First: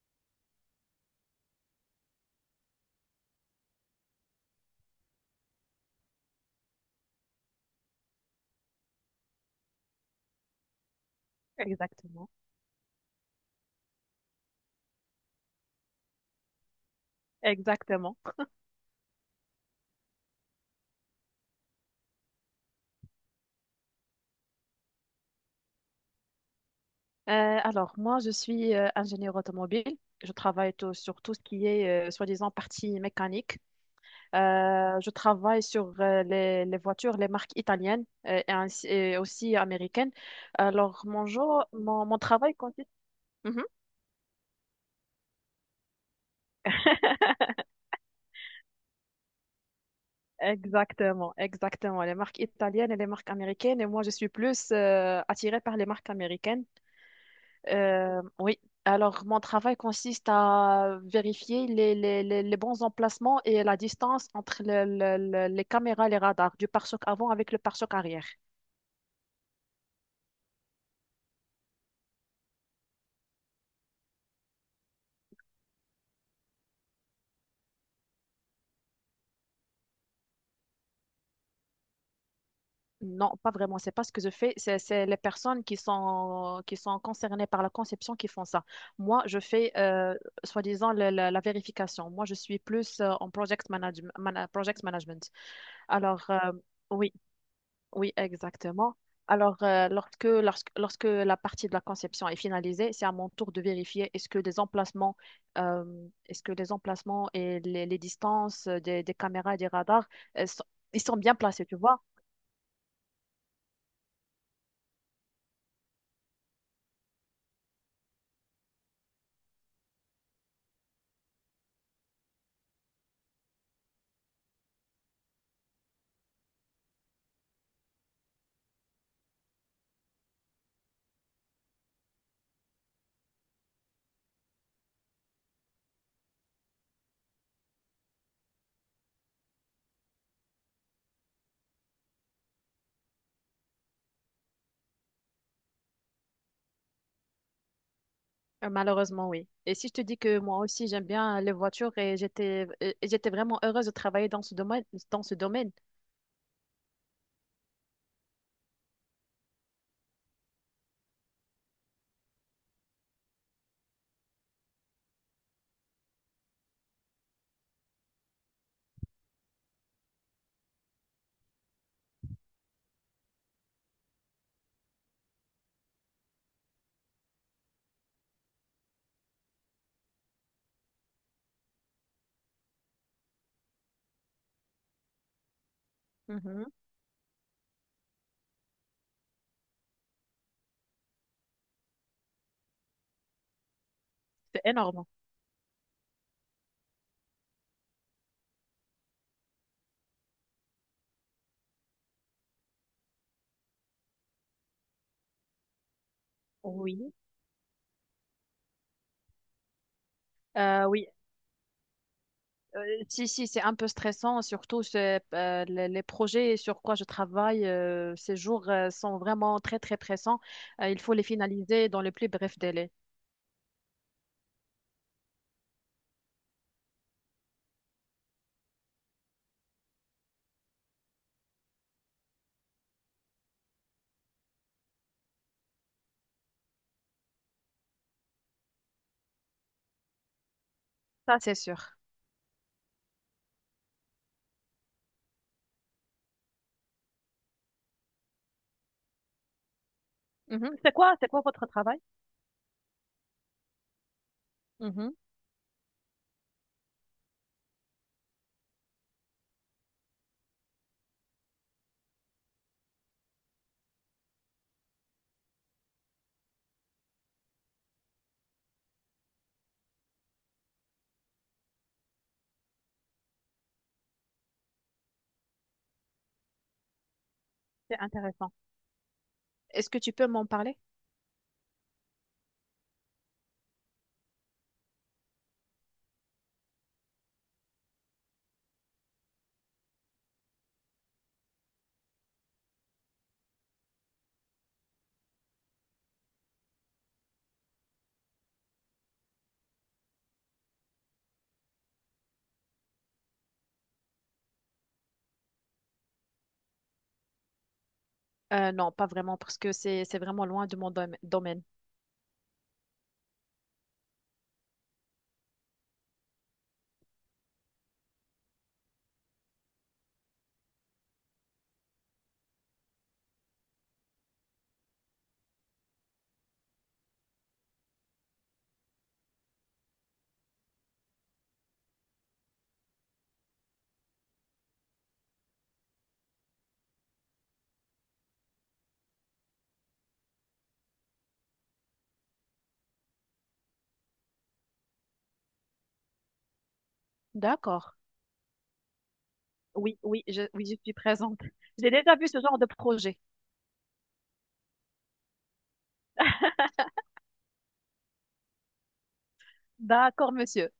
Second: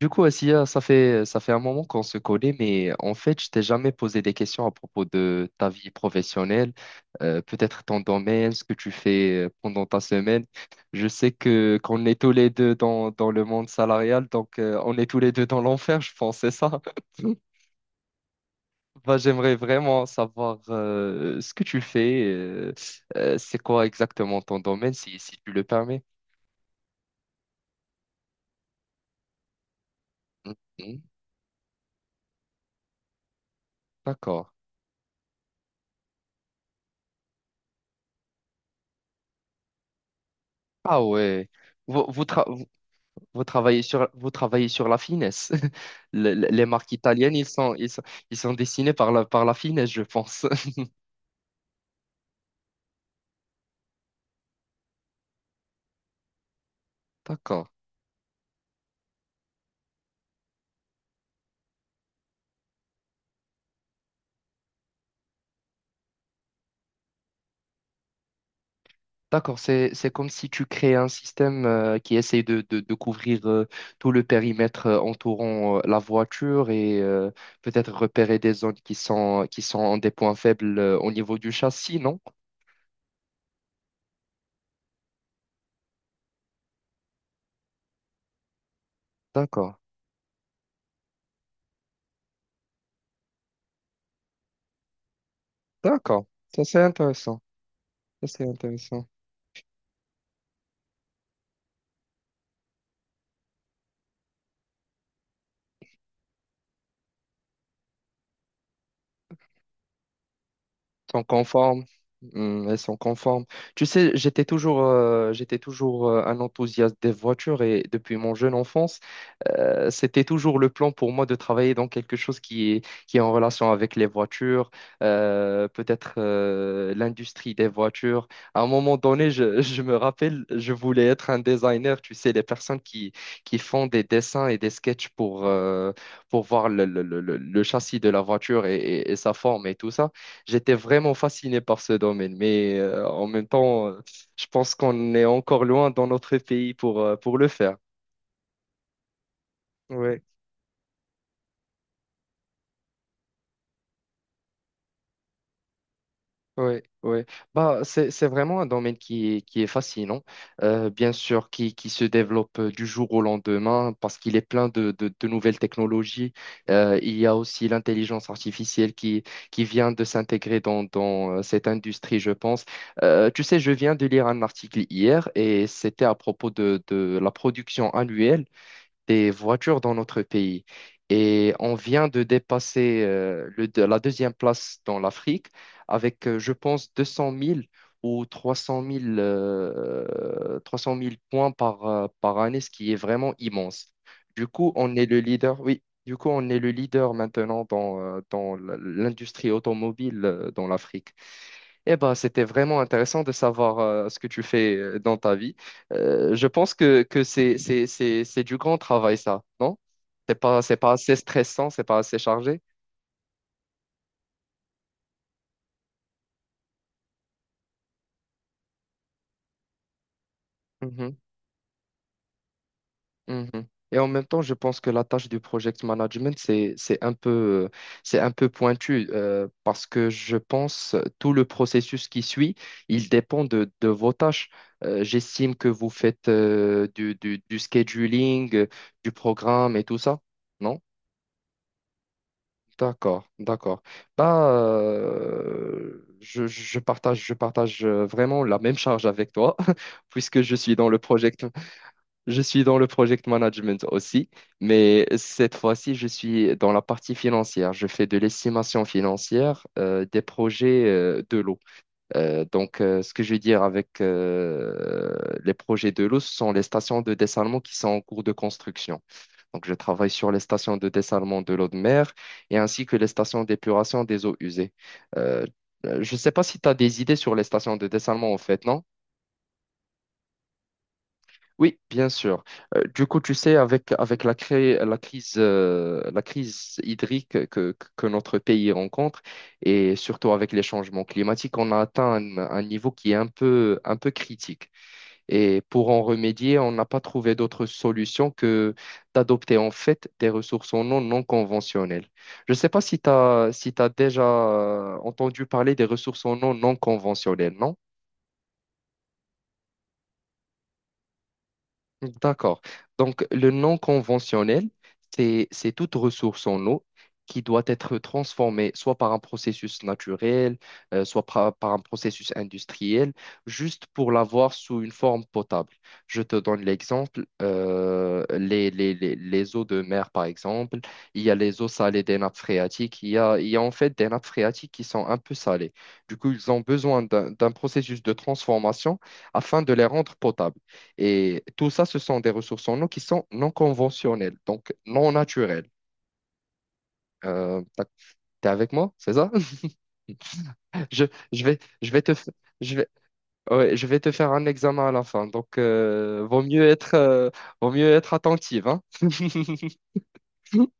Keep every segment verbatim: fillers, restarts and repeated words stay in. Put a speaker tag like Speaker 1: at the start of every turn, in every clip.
Speaker 1: Du coup, Assia, ça fait, ça fait un moment qu'on se connaît, mais en fait, je t'ai jamais posé des questions à propos de ta vie professionnelle, euh, peut-être ton domaine, ce que tu fais euh, pendant ta semaine. Je sais que qu'on est
Speaker 2: Exactement,
Speaker 1: tous les deux dans, dans le monde salarial, donc euh, on est tous les deux dans l'enfer, je pense, c'est ça?
Speaker 2: exactement.
Speaker 1: Bah, j'aimerais vraiment savoir euh, ce que tu fais, euh, euh, c'est quoi exactement ton domaine, si, si tu le permets.
Speaker 2: Euh, alors, moi, je suis euh, ingénieur automobile. Je travaille tout-
Speaker 1: Mhm.
Speaker 2: sur tout ce qui est, euh, soi-disant, partie mécanique.
Speaker 1: D'accord.
Speaker 2: Euh, je travaille sur euh, les, les voitures, les marques italiennes euh, et, ainsi- et aussi américaines. Alors,
Speaker 1: Ah
Speaker 2: mon
Speaker 1: ouais.
Speaker 2: jour,
Speaker 1: Vous,
Speaker 2: mon, mon
Speaker 1: vous, tra-
Speaker 2: travail consiste...
Speaker 1: Vous
Speaker 2: Mhm.
Speaker 1: travaillez sur, vous travaillez sur la finesse. Le- le- Les marques italiennes, ils sont, ils sont, ils sont dessinés par la, par la finesse, je pense.
Speaker 2: Exactement, exactement. Les marques italiennes et les marques américaines. Et moi, je suis plus euh, attirée par les marques américaines.
Speaker 1: D'accord.
Speaker 2: Euh, oui. Alors, mon travail consiste à vérifier les, les- les- les bons emplacements et la distance entre le- le- le- les caméras et les radars du pare-choc avant avec le pare-choc arrière.
Speaker 1: D'accord, c'est, c'est comme si tu crées un système euh, qui essaie de, de, de couvrir euh, tout le périmètre euh, entourant euh, la voiture et euh, peut-être repérer des zones qui sont, qui sont des points faibles euh, au niveau du châssis, non?
Speaker 2: Non, pas vraiment. C'est pas ce que je fais. C'est c'est les personnes qui sont, qui sont concernées par la conception qui font ça. Moi, je fais,
Speaker 1: D'accord.
Speaker 2: euh, soi-disant, le- le- la vérification. Moi, je suis plus euh, en project manage- mana- project management. Alors,
Speaker 1: D'accord.
Speaker 2: euh,
Speaker 1: Ça, c'est
Speaker 2: oui.
Speaker 1: intéressant.
Speaker 2: Oui,
Speaker 1: Ça, c'est
Speaker 2: exactement.
Speaker 1: intéressant.
Speaker 2: Alors, euh, lorsque, lorsque, lorsque la partie de la conception est finalisée, c'est à mon tour de vérifier est-ce que les emplacements, euh, est-ce que les emplacements et les, les distances euh, des, des caméras et des radars, euh, sont- ils sont
Speaker 1: Sont
Speaker 2: bien placés, tu
Speaker 1: conformes.
Speaker 2: vois?
Speaker 1: Hmm, elles sont conformes. Tu sais, j'étais toujours, euh, j'étais toujours euh, un enthousiaste des voitures et depuis mon jeune enfance, euh, c'était toujours le plan pour moi de travailler dans quelque chose qui est, qui est en relation avec les voitures, euh, peut-être euh, l'industrie des voitures. À un moment donné, je, je me rappelle, je voulais être un designer, tu sais, les personnes qui, qui font des dessins et des sketchs pour, euh, pour voir le, le, le, le- le châssis de la voiture et et- et sa forme et tout ça. J'étais vraiment fasciné par ce domaine, mais euh, en même temps, euh, je pense qu'on est encore loin dans notre pays pour, euh, pour le faire.
Speaker 2: Euh, Malheureusement, oui. Et si je te dis
Speaker 1: Ouais.
Speaker 2: que moi aussi, j'aime bien les voitures et j'étais et et j'étais vraiment heureuse de travailler dans ce domaine, dans ce domaine.
Speaker 1: Oui, oui. Bah, c'est, c'est vraiment un domaine qui est, qui est fascinant, euh, bien sûr, qui, qui se développe euh, du jour au lendemain parce qu'il est plein de, de, de nouvelles technologies. Euh, il y a aussi l'intelligence artificielle qui, qui vient de s'intégrer dans, dans euh, cette industrie, je pense. Euh, tu sais, je viens de lire un article hier et c'était à propos de, de la production annuelle des voitures dans notre pays. Et on vient de dépasser euh, le, de- la deuxième place dans l'Afrique avec, euh, je
Speaker 2: Mhm.
Speaker 1: pense, deux cent mille ou trois cent mille, euh, trois cent mille points par, euh, par année, ce qui est vraiment immense. Du
Speaker 2: C'est
Speaker 1: coup, on
Speaker 2: énorme.
Speaker 1: est le leader, oui, du coup, on est le leader maintenant dans, euh, dans l- l'industrie automobile euh, dans l'Afrique. Eh ben, c'était vraiment intéressant de savoir euh, ce que tu fais euh, dans ta vie. Euh, je pense que,
Speaker 2: Oui.
Speaker 1: que c'est, c'est, c'est, c'est du grand travail, ça, non? C'est pas, c'est
Speaker 2: Euh,
Speaker 1: pas
Speaker 2: oui,
Speaker 1: assez stressant, c'est pas assez chargé.
Speaker 2: Euh, Si, si, c'est un peu stressant, surtout c'est, euh, les, les projets sur quoi je travaille euh, ces jours euh, sont vraiment très, très pressants. Euh, il faut
Speaker 1: Mhm,
Speaker 2: les finaliser dans le plus bref délai.
Speaker 1: mhm. Et en même temps, je pense que la tâche du project management, c'est, c'est un peu, euh, c'est un peu pointu euh, parce que je pense tout le processus qui suit, il dépend de, de vos tâches. Euh, j'estime que vous faites euh, du, du, du scheduling, euh, du programme et tout ça, non?
Speaker 2: Ça, c'est sûr.
Speaker 1: D'accord, d'accord. Bah, euh, je, je partage, je partage euh, vraiment la même charge avec toi, puisque je suis
Speaker 2: Mhm.
Speaker 1: dans
Speaker 2: C'est
Speaker 1: le
Speaker 2: quoi, c'est quoi
Speaker 1: project,
Speaker 2: votre travail?
Speaker 1: je suis dans le project management aussi, mais
Speaker 2: Mhm.
Speaker 1: cette fois-ci, je suis dans la partie financière. Je fais de l'estimation financière euh, des projets euh, de l'eau. Euh, donc, euh, ce que je veux dire avec euh, les projets de l'eau, ce sont les stations de dessalement qui sont en cours de construction. Donc, je travaille sur les stations de dessalement de l'eau de mer et ainsi que les stations d'épuration des eaux usées. Euh, euh, je ne sais pas si tu as des idées sur les stations de
Speaker 2: C'est
Speaker 1: dessalement, en
Speaker 2: intéressant.
Speaker 1: fait, non?
Speaker 2: Est-ce que tu peux m'en parler?
Speaker 1: Oui, bien sûr. Euh, du coup, tu sais, avec, avec la, cré- la crise, euh, la crise hydrique que, que notre pays rencontre, et surtout avec les changements climatiques, on a atteint un, un niveau qui est un peu, un peu critique. Et pour en remédier, on n'a pas trouvé d'autre solution que d'adopter en fait des ressources en eau non conventionnelles. Je ne sais pas si tu as, si tu déjà euh, entendu parler des ressources en eau non conventionnelles, non?
Speaker 2: Euh, non, pas vraiment, parce que c'est, c'est vraiment loin de mon dom- domaine.
Speaker 1: D'accord. Donc, le non conventionnel, c'est, c'est toute ressource en eau qui doit être transformée soit par un processus naturel, euh, soit par, par un processus industriel, juste pour l'avoir sous une forme potable. Je te donne l'exemple, euh, les, les, les, les eaux de mer, par exemple, il y a les eaux salées des nappes phréatiques, il y a, il y a en fait des nappes phréatiques qui sont un peu salées. Du coup, ils ont besoin d'un d'un processus de transformation afin de les rendre potables. Et tout ça, ce sont des ressources en eau qui sont non conventionnelles, donc non naturelles. Euh, t'as-
Speaker 2: D'accord.
Speaker 1: T'es avec moi, c'est ça?
Speaker 2: Oui, oui, je, oui, je suis
Speaker 1: Je,
Speaker 2: présente.
Speaker 1: je vais, je
Speaker 2: J'ai
Speaker 1: vais te,
Speaker 2: déjà vu
Speaker 1: f-
Speaker 2: ce genre de
Speaker 1: je vais,
Speaker 2: projet.
Speaker 1: ouais, Je vais te faire un examen à la fin, donc euh, vaut mieux être, euh, vaut mieux être attentive, hein?
Speaker 2: D'accord, monsieur.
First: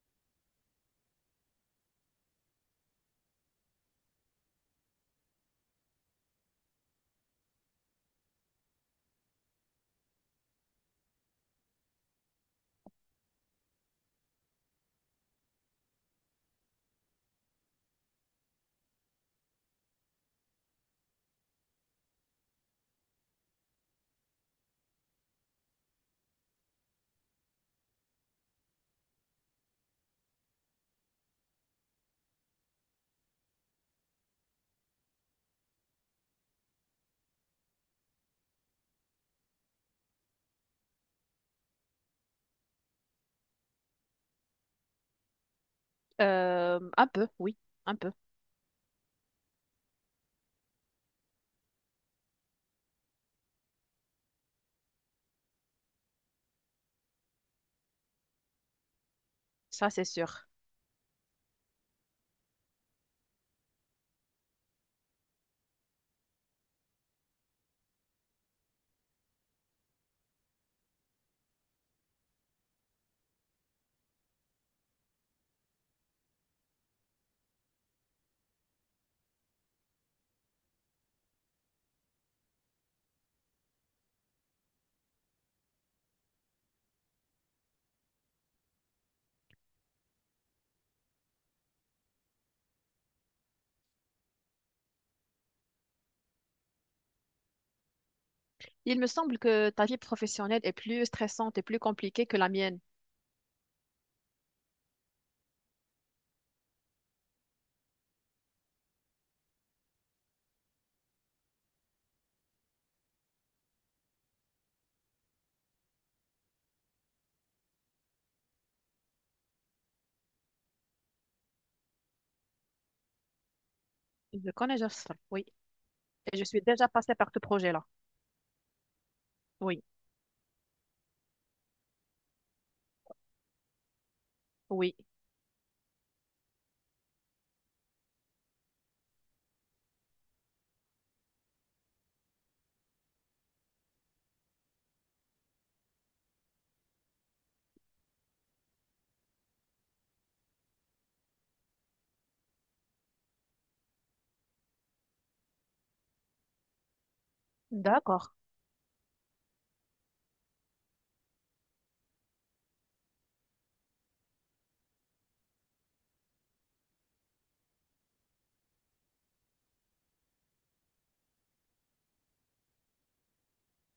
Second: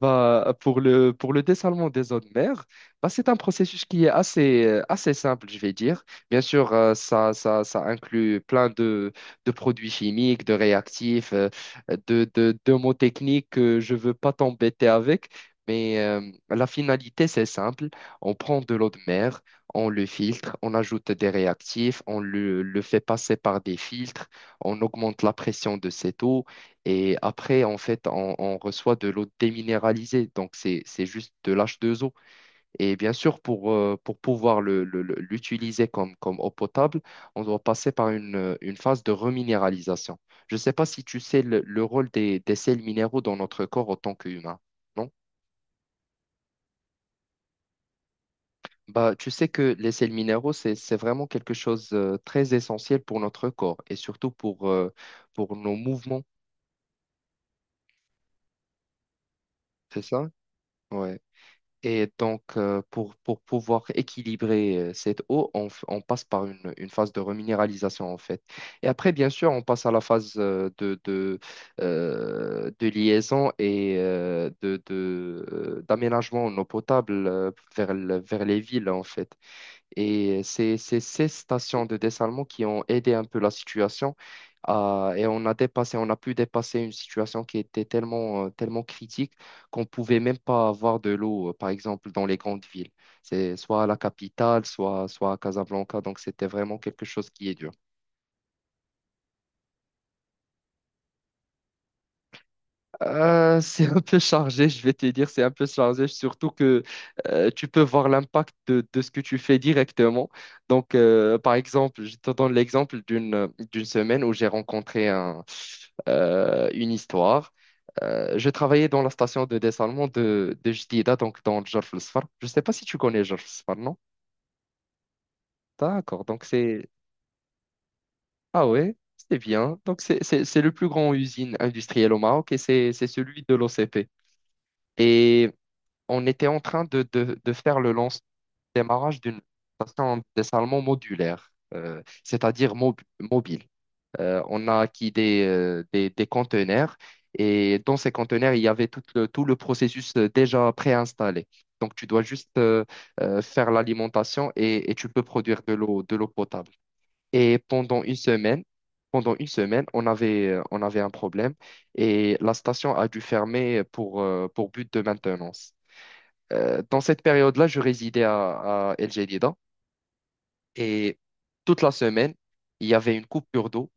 Speaker 1: Bah, pour le, pour le dessalement des eaux de mer, bah, c'est un processus qui est assez, euh, assez simple, je vais dire. Bien sûr, euh, ça, ça, ça inclut plein de, de produits chimiques, de réactifs, euh, de, de, de mots techniques que je ne veux pas t'embêter avec, mais euh, la finalité, c'est simple. On prend de l'eau de mer, on le filtre, on ajoute des réactifs, on le, le fait passer par des filtres, on augmente la pression de cette eau et après, en fait, on, on reçoit de l'eau déminéralisée. Donc, c'est, c'est juste de l'H deux O. Et bien sûr, pour, euh, pour pouvoir le- le- le- l'utiliser comme, comme eau potable, on doit passer par une, euh, une phase de reminéralisation. Je ne sais pas si tu sais le, le rôle des, des sels minéraux dans notre corps en tant qu'humain. Non.
Speaker 2: Euh, un peu, oui, un peu.
Speaker 1: Bah, tu sais que les sels minéraux, c'est, c'est vraiment quelque chose de très essentiel pour notre corps et surtout pour, euh, pour nos mouvements.
Speaker 2: Ça,
Speaker 1: C'est
Speaker 2: c'est
Speaker 1: ça?
Speaker 2: sûr.
Speaker 1: Ouais. Et donc, euh, pour, pour pouvoir équilibrer euh, cette eau, on, f- on passe par une, une phase de reminéralisation, en fait. Et après, bien sûr, on passe à la phase euh, de, de, euh, de liaison et euh, de, de, euh, d'aménagement en eau potable euh, vers, le- vers les villes, en fait. Et c'est c'est ces stations de dessalement qui ont aidé un peu la situation. Euh, et on a dépassé, on a pu dépasser une situation qui était tellement, euh, tellement critique qu'on pouvait même pas avoir de l'eau, euh, par exemple, dans les grandes villes. C'est soit à la capitale, soit, soit à Casablanca. Donc, c'était vraiment quelque chose qui est dur.
Speaker 2: Il me semble que ta vie professionnelle est plus stressante et plus compliquée que la mienne.
Speaker 1: Euh, c'est un peu chargé, je vais te dire, c'est un peu chargé, surtout que euh, tu peux voir l'impact de, de ce que tu fais directement. Donc, euh, par exemple, je te donne l'exemple d'une d'une semaine où j'ai rencontré un, euh, une histoire. Euh, je travaillais dans la station de dessalement de, de Jdida, donc dans Jorf el Sfar. Je ne sais pas si tu connais Jorf el Sfar, non?
Speaker 2: Je connais Jafsar, oui.
Speaker 1: D'accord,
Speaker 2: Et
Speaker 1: donc
Speaker 2: je suis déjà
Speaker 1: c'est...
Speaker 2: passée par ce projet-là.
Speaker 1: Ah ouais, c'est bien.
Speaker 2: Oui,
Speaker 1: Donc, c'est c'est- c'est le plus grand usine industrielle au Maroc et c'est c'est celui de l'O C P.
Speaker 2: oui.
Speaker 1: On était en train de, de, de faire le lance démarrage d'une station dessalement modulaire, euh, c'est-à-dire mob- mobile. Euh, on a acquis des, euh, des, des conteneurs et dans ces conteneurs, il y avait tout le, tout le processus euh, déjà préinstallé. Donc, tu dois juste euh, euh, faire l'alimentation et, et tu peux produire de l'eau, de l'eau potable. Et pendant une
Speaker 2: D'accord.
Speaker 1: semaine, pendant une semaine, on avait, euh, on avait un problème et la station a dû fermer pour, euh, pour but de maintenance. Euh, dans cette période-là, je résidais à, à El Jadida et toute la semaine, il y avait une coupure d'eau.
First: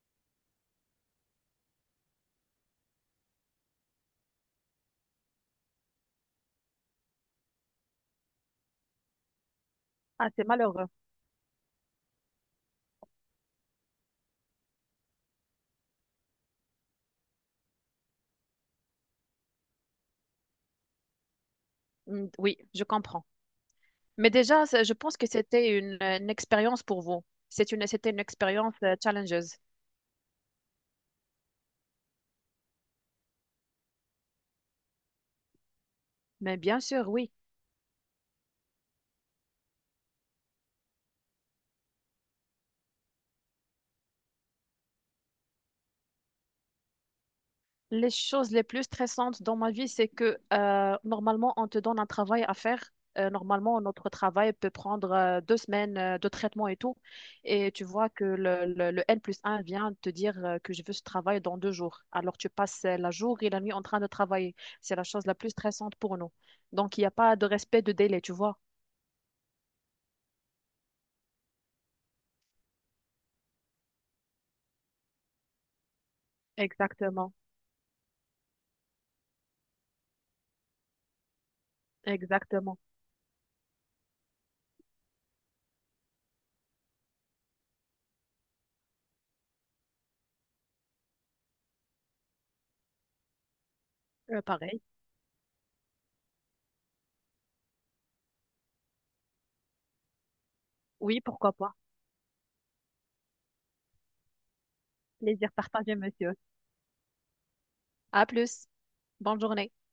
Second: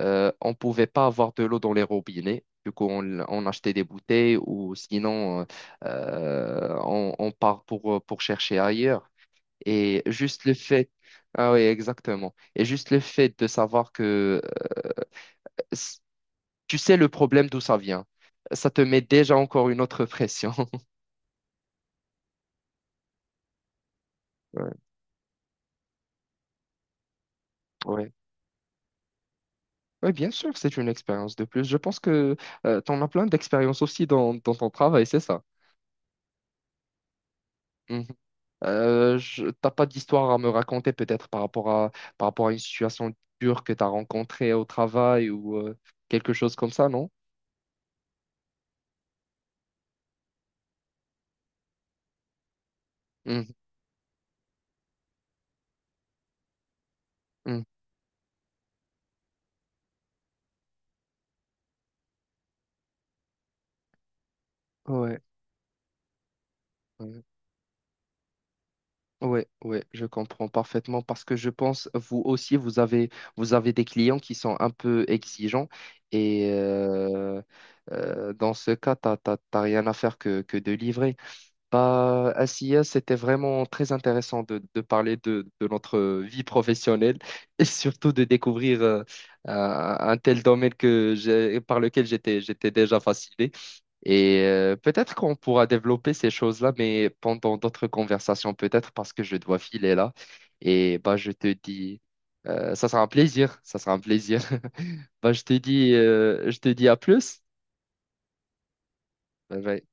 Speaker 1: Euh, on ne pouvait pas avoir de l'eau dans les robinets. Du coup, on, on achetait des bouteilles ou sinon, euh, euh, on, on part pour, pour chercher ailleurs. Et
Speaker 2: Ah, c'est
Speaker 1: juste le
Speaker 2: malheureux.
Speaker 1: fait, ah oui, exactement. Et juste le fait de savoir que euh, s- tu sais le problème d'où ça vient, ça te met déjà encore une autre pression.
Speaker 2: Mm, oui, je comprends. Mais déjà,
Speaker 1: Ouais.
Speaker 2: c'est- je pense que c'était une, euh, une expérience pour vous. C'est une, c'était
Speaker 1: Ouais.
Speaker 2: une expérience euh, challengeuse.
Speaker 1: Oui, bien sûr, c'est une expérience de plus. Je pense que tu en as plein d'expériences aussi dans, dans ton travail, c'est ça.
Speaker 2: Mais bien sûr, oui.
Speaker 1: Mhm. Euh, je- t'as pas d'histoire à me raconter peut-être par rapport à, par rapport à une situation dure que tu as rencontrée au travail ou euh, quelque chose comme ça, non?
Speaker 2: Les choses les plus stressantes dans ma vie, c'est que euh, normalement, on te donne un travail à faire. Euh,
Speaker 1: Mhm,
Speaker 2: normalement, notre travail peut prendre euh, deux semaines euh, de traitement et tout.
Speaker 1: mhm.
Speaker 2: Et tu vois que le, le, le N plus un vient te dire euh, que je veux ce travail dans deux jours. Alors, tu passes euh, la jour et la nuit en train de travailler. C'est la
Speaker 1: Ouais,
Speaker 2: chose la plus stressante pour nous. Donc, il n'y a
Speaker 1: ouais,
Speaker 2: pas de respect de délai, tu vois.
Speaker 1: ouais, ouais, je comprends parfaitement parce que je pense, vous aussi, vous avez, vous avez des clients qui sont un peu exigeants et
Speaker 2: Exactement,
Speaker 1: euh, euh, dans ce cas, t'as, t'as, t'as rien à faire que, que de livrer. Bah, à
Speaker 2: exactement.
Speaker 1: S I A, c'était vraiment très intéressant de, de parler de, de notre vie professionnelle et surtout de découvrir euh, un, un tel domaine que j'ai- par lequel j'étais, j'étais déjà fasciné. Et
Speaker 2: Euh,
Speaker 1: euh,
Speaker 2: pareil.
Speaker 1: peut-être qu'on pourra développer ces choses-là, mais pendant d'autres conversations, peut-être parce que je dois filer là. Et bah,
Speaker 2: Oui,
Speaker 1: je te
Speaker 2: pourquoi pas.
Speaker 1: dis, euh, ça sera un plaisir, ça sera un plaisir. Bah, je
Speaker 2: Plaisir
Speaker 1: te dis,
Speaker 2: partagé, monsieur.
Speaker 1: euh, je te dis à plus.
Speaker 2: À plus. Bonne
Speaker 1: Bye
Speaker 2: journée.
Speaker 1: bye.